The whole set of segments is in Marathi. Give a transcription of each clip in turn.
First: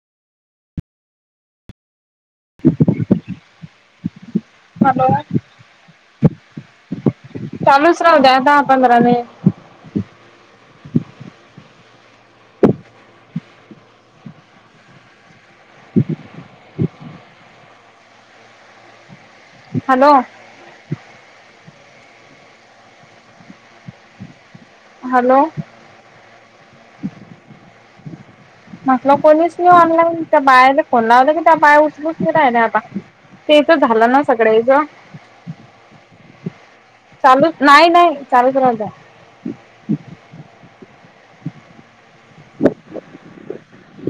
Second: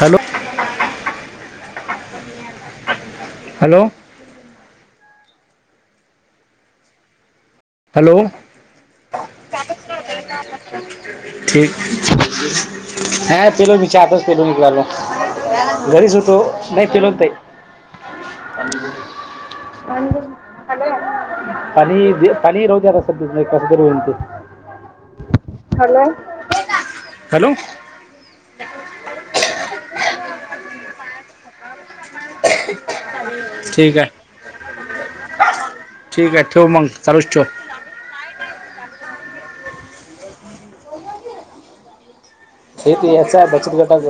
हॅलो. हहं [inaudible] हॅलो. हॅलो, चालूच राहू द्या दहा-पंधरा मिनिट. चालूच राहू द्या दहा पंधरा मिनिटे. ठीक, हा पिलो मी चहा आत्ताच पिलो इकडे आलो. घरीच होतो. नाही पीलो ताई हॅलो पनी [inaudible] काली राहते नाही कसं रू ते [inaudible] हॅलो हॅलो, हॅलो म्हटलं कोणीच नाही ऑनलाईन त्या बायाला फोन लावला त्या बाया उचलून किती राहिलं आता, ते त ठीक झालं ना आहे सकाळी ग. ठीक आहे ठेव मग, चालूच ठेव. नाही नाही चालूच राहू द्या. हे याचा बचत गटाच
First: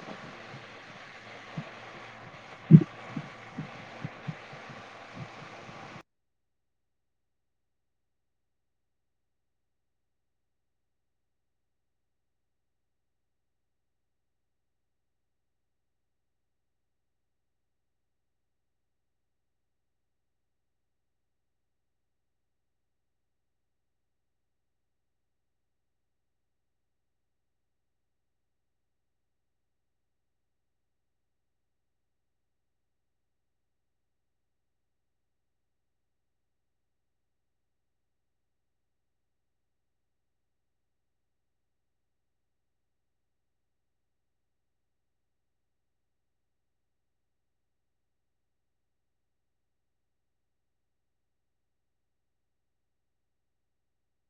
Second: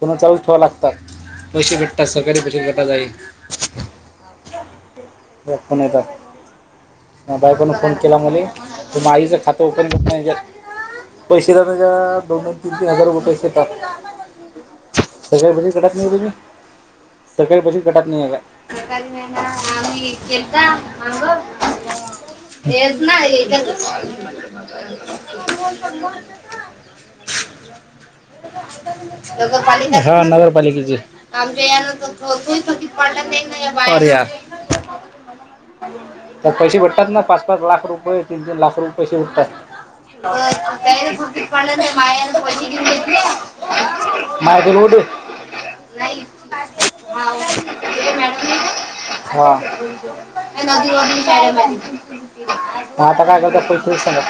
फोन चालूच ठेवावे लागतात. पैसे भेटतात सकाळी पैसे गटात जाई. ब पुणे एदा माया बायकोन फोन केला म्हले, तु आईचं खातं ओपन करत. पैसे द का दोन दोन तीन तीन हजार रुपये पैसे येतात. सगळ्याजणी गटात नाही म्हणे, सगळ्याजणी बचत गटात आल्या. काही नाही ना आम्ही केलता आंग. हेच ना याच्यात कॉल [unintelligible] नगरपालिकाचे हा नगरपालिकेचे. आमच्या यान पट नाही बायका अरे यार! आता तर पैसे भेटतात ना पाच पाच लाख रुपये तीन तीन लाख रुपये पैसे भेटतात. अ कुठी पण पायल म्हणी माझ्याकडे नाही माझ्याकडे येऊ दे नाही. हाव. हा, म्हणे नदीवरून जा. ह आता काय करता पैस सांगा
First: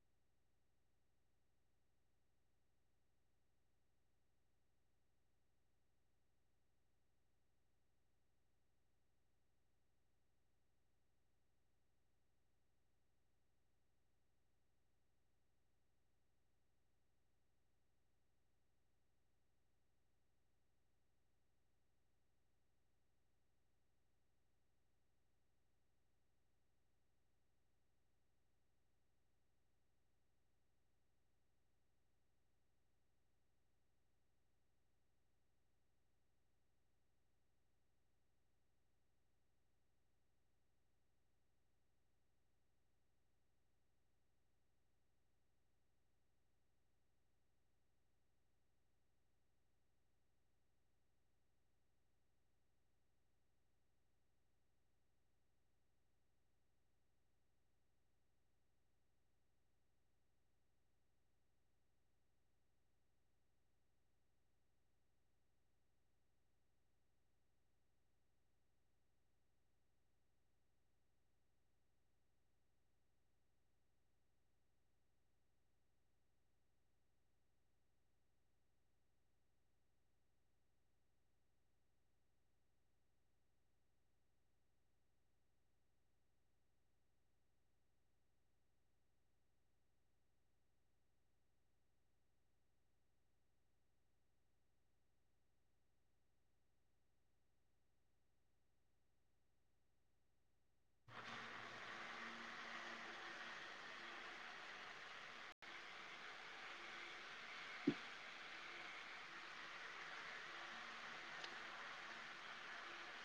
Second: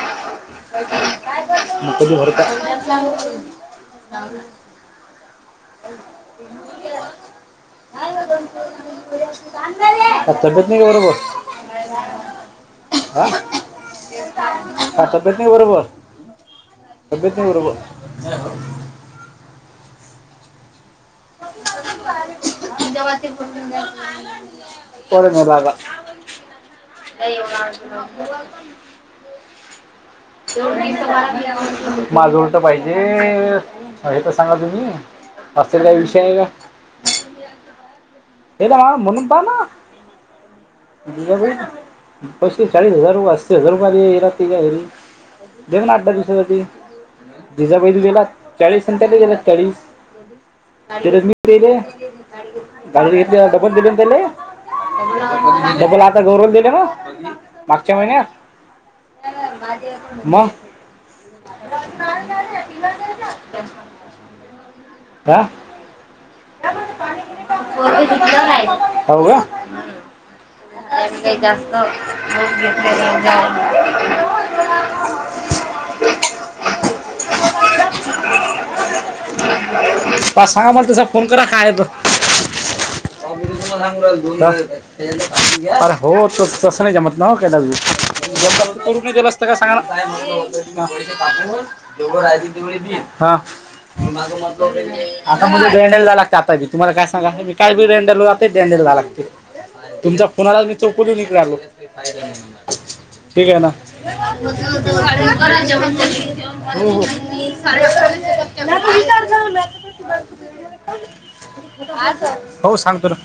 म कधी भरत. [unintelligible] काय तब्येत नाही का बरोबर? अ काय तब्येत नाही बरोबर? बर बर! जेव्हा ते फोन लावून द्या ना! पोरांनी लागला काही लावच. माजूवर तर पाहिजे हे तर सांगा तुम्ही. असलेला विषय हाय का? [inaudible] एकदा ना म्हणून पहा ना? वर मी पत्तीस, चाळीस हजार वाचतात तर सर महिन्यांनी याला लागते घरी. बघ ना आठ दहा दिवसांसाठी. जिजाबा तू गेला चाळीस आणि त्या गेला चाळीस. इथे मी पेले. [unintelligible] त्याने डबल दिले ना त्याले आता गौरव दिले ना [unintelligible] मागच्या महिन्यात मग. [unintelligible] का? पोरग झोपला नाही हो का? का जास्त लोड घेतलं नाही जास्त. [inaudible] पा सहा वाजता जा. फोन करा होतंय [unintelligible] अरे हो त तसं नाही जमत ना हो कायला‌. ते ग्रुप ने गेलो असताना जरा सांगा दोघं राहिली होती माहिती मी माग म्हटलं होत ते आता [unintelligible] [unintelligible] तुम्हाला काय सांगा मी काय डंडल होते डेंडेल व्हायला लागते. तुमच्या फोन आला मी चौकातन निगालो. ठीक आहे ना हो हो. [unintelligible] हो सांग तो ना.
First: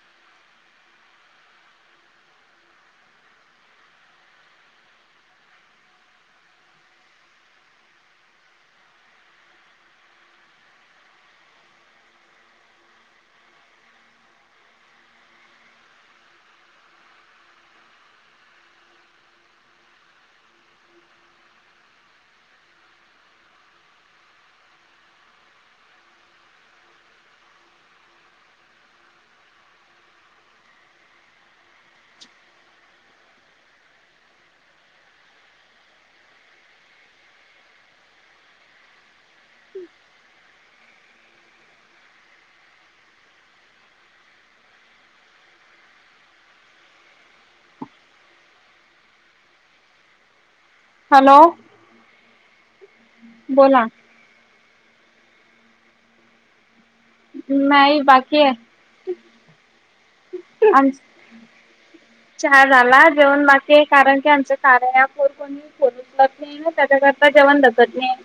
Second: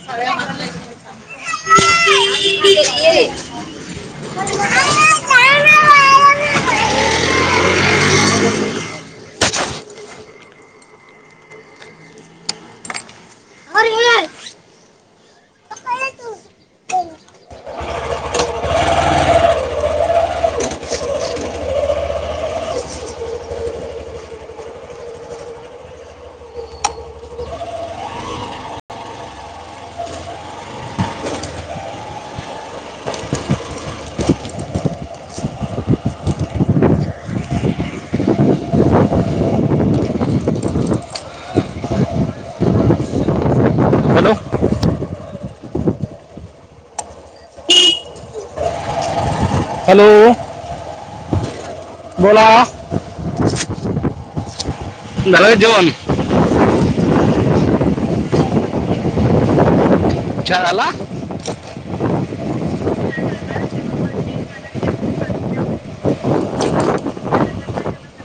[inaudible] [inaudible] [inaudible] Hello hello! हॅलो! बोला. बोला. झालं का जेवण? नाही बाकी आहे. चहा झाला आन चहा झाला जेवन बाकी आहे कारण की आमच्या कार्य ॲप मधून फोटोस कॉपी त्याच्याकरता जेवण तसत नाही.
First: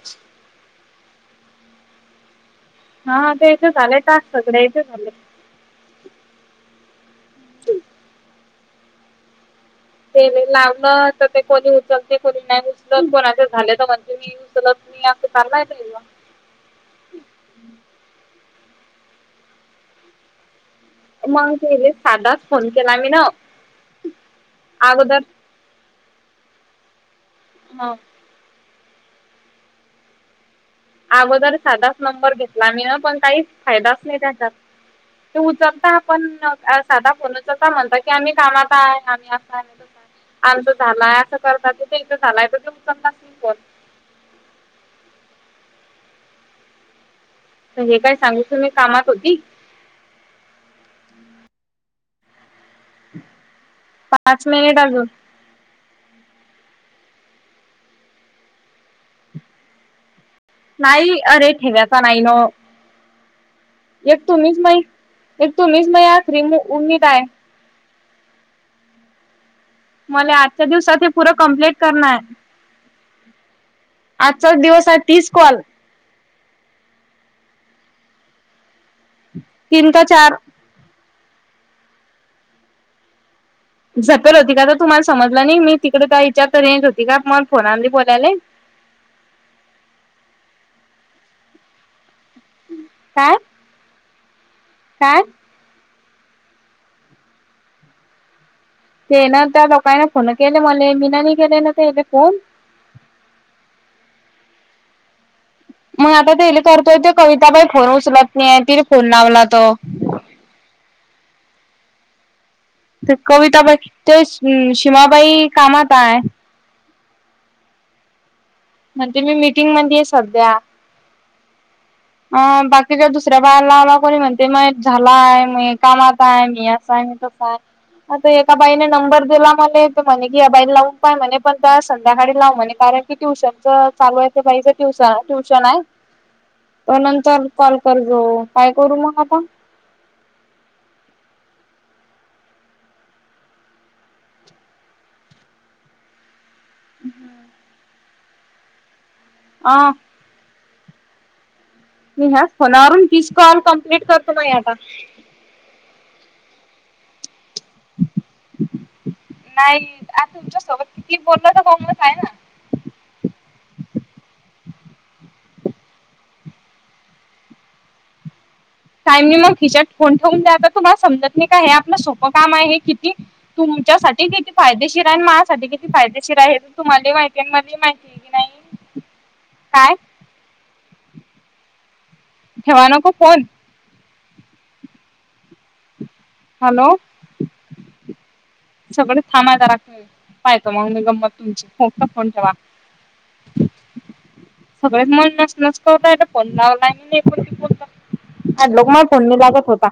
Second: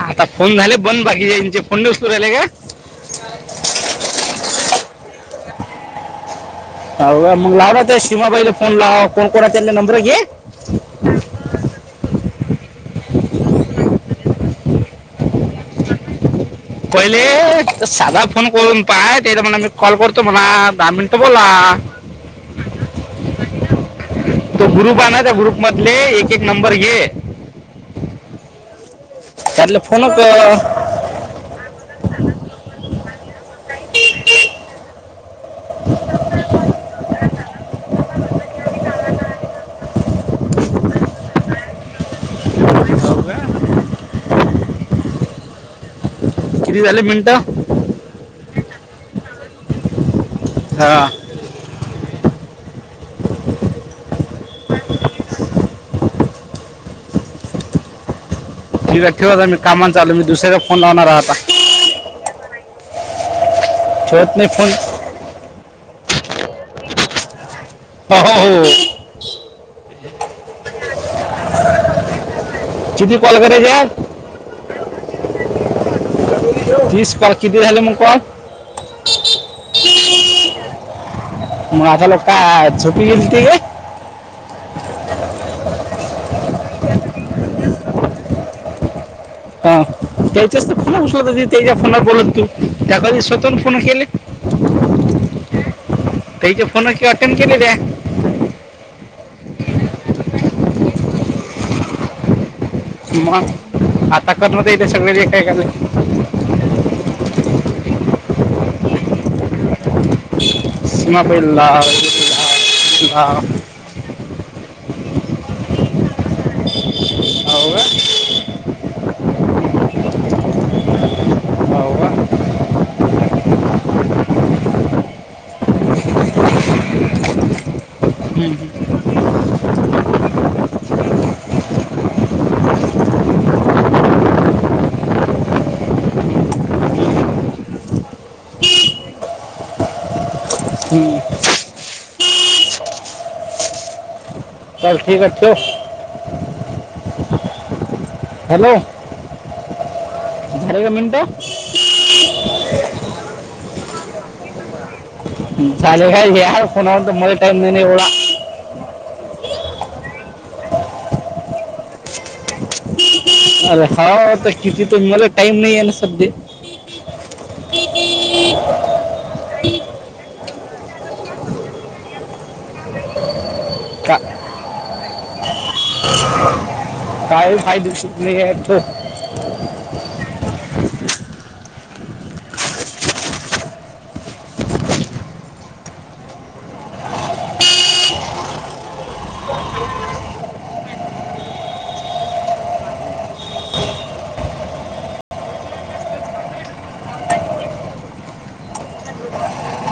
आता फोन झाले बंद बाकीच्याचे फोनउचलू राहिले का? हा ते इथं झालंय का सगळ्या इथे झाले. ह मग लावला ते सीमाबाईला फोन लावा कोणा कोणा नंबर ते घे म लावलं. ते कोणी उचल ते कोणी नाही उचल कोणाचे झाले तर म्हणत्याती अस चाललाय. पहिले साधा फोन करून पाहा ते तर म्हणा मी कॉल करतो म्हणा दहा मिनट. मग केले सादाच फोन केला मी न. तो ग्रुप आहे ना त्या ग्रुप मधले एक एक नंबर घे. हा. त्यातले फोन कर. अगोदर साधाच नंबर घेतला म्ही न पण काहीच फायदाच नाही त्याचा. तो उचलता पण साधा फोन उचलता म्हणता की आम्ही कामात आहे आम्ही असा आहे. आमच झालाय असं करतात तेंच झालाय तर ते उचलत न फोन. किती झाले मिनट? हे काय सांगित मी कामात होती. हा. पाच मिनिट अजून. ठीक आहे ठेवा आता मी कामा चालूय मी दुसऱ्या नाही अरे ठेवा्यायचा नाही नो एक ठेवत नाही तुम्हीच फोन माहि एक तुम्हीच रिंग होऊन घेत आहे. ह ह हो. मला आजच्या दिवसात ते पुरं कम्प्लीट करणार. किती कॉल करायचे आहे? आजचाच दिवस आहे तीस कॉल. तीस कॉल कितीमग झाले मग कॉल. तीन का चार. मग आता लोक काय झोपी गेलीत. झपेल होती का तर तुम्हाला समजला नाही मी तिकडे त्या विचार तर यच होती का म फोनामध्ये बोलायलय. हा त्याच्याच तर फोन उचलत, त्याच्या फोनत बोलत तू त्या काधी काय स्वतःहून फोन केली. काय? त्याच्या फोनाची आठवण केलेले हाय ते ना त्या दोघाना फोन केले मला, मीन नी केले ना ते फोन. मग आता करला होते इथे सगळे एका एका [unintelligible] मग आता तेले करतोय, ते कविताबाई फोन उचलत नाही तिरी फोन लावला तर सीमा बाईला लाव. ते कविताबाई, ते अं शीमाबाई कामात हाय. हौ का? म्हणते, मी मिटिंगमध्ये आहे सध्या. अ बाकीच्या दुसऱ्या बायाला लावला, कोणी म्हणते, मग झालाय, मी कामात हाय, मी असाय मी तसं हाय. आता एका बाईने नंबर दिला मले, म्हणे की, या बाईल लावून पहा म्हणे, पण त्या संध्याकाळी लावू म्हणे कारण की ट्यूशन च चालू आहे त्या बाईच, ट्यूशन-ट्यूशन हाय. तर नंतर कॉल करतो, काय करू मग आता? हम्म. चल ठीक हाय, ठेव. हॅलो. हा. झाले का मिनिटं? मी ह्याच फोणावरून तीस कॉल कमप्लीट करतो, बाई आता. चालेल, काय या फोनावर तो मला टाईम नाही नाही एवढा. नाही, आता तुमच्या सोबत कीती बोलल तर [unintelligible] नाही ना. अरे हा, आता किती त मला टाईम नाही आहे ना सध्या. टाईम मग खिश्यात फोन ठेवून द्या, तुम्हाला समजत नाही का, हे आपलं सोपं काम आहे किती. का तुमच्यासाठी किती फायदेशीर आहे आणि माझसाठी किती फायदेशीर आहे. तुम्हाला माहिती काय यांमध्येध माहिती फायदेशीर आहे की ठेव नाही, काय? ठेवा नको फोन? हॅलो. सगळे थांबा जरा, पाहतो मग मी गंमत तुमची फोन ठेवा. सगळेच मले मचमच करु लागले, फोन लावला नाही म्हणून. अनलो [unintelligible] नंबर फोन लागत होता.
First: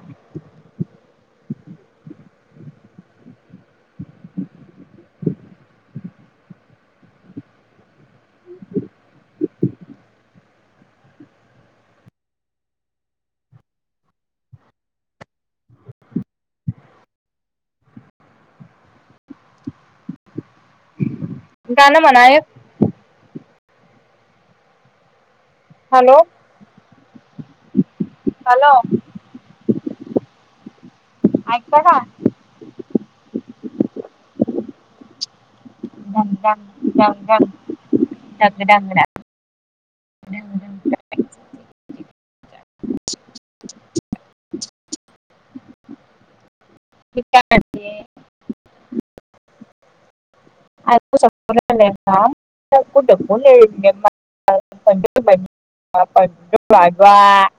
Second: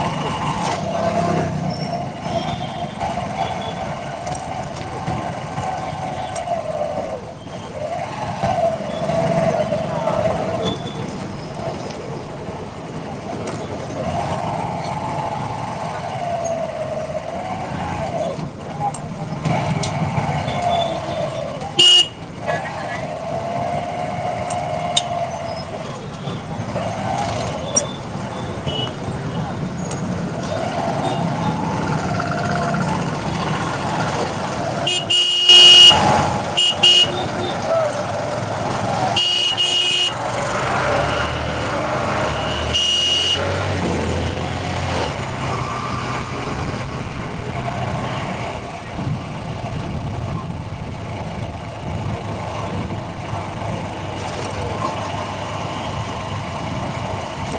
गाण म्हणा एक. हॅलो. हॅलो. ऐकता का. [unintelligible] डंग डंग [inaudible] ऐकु शकत [unintelligible] [unintelligible]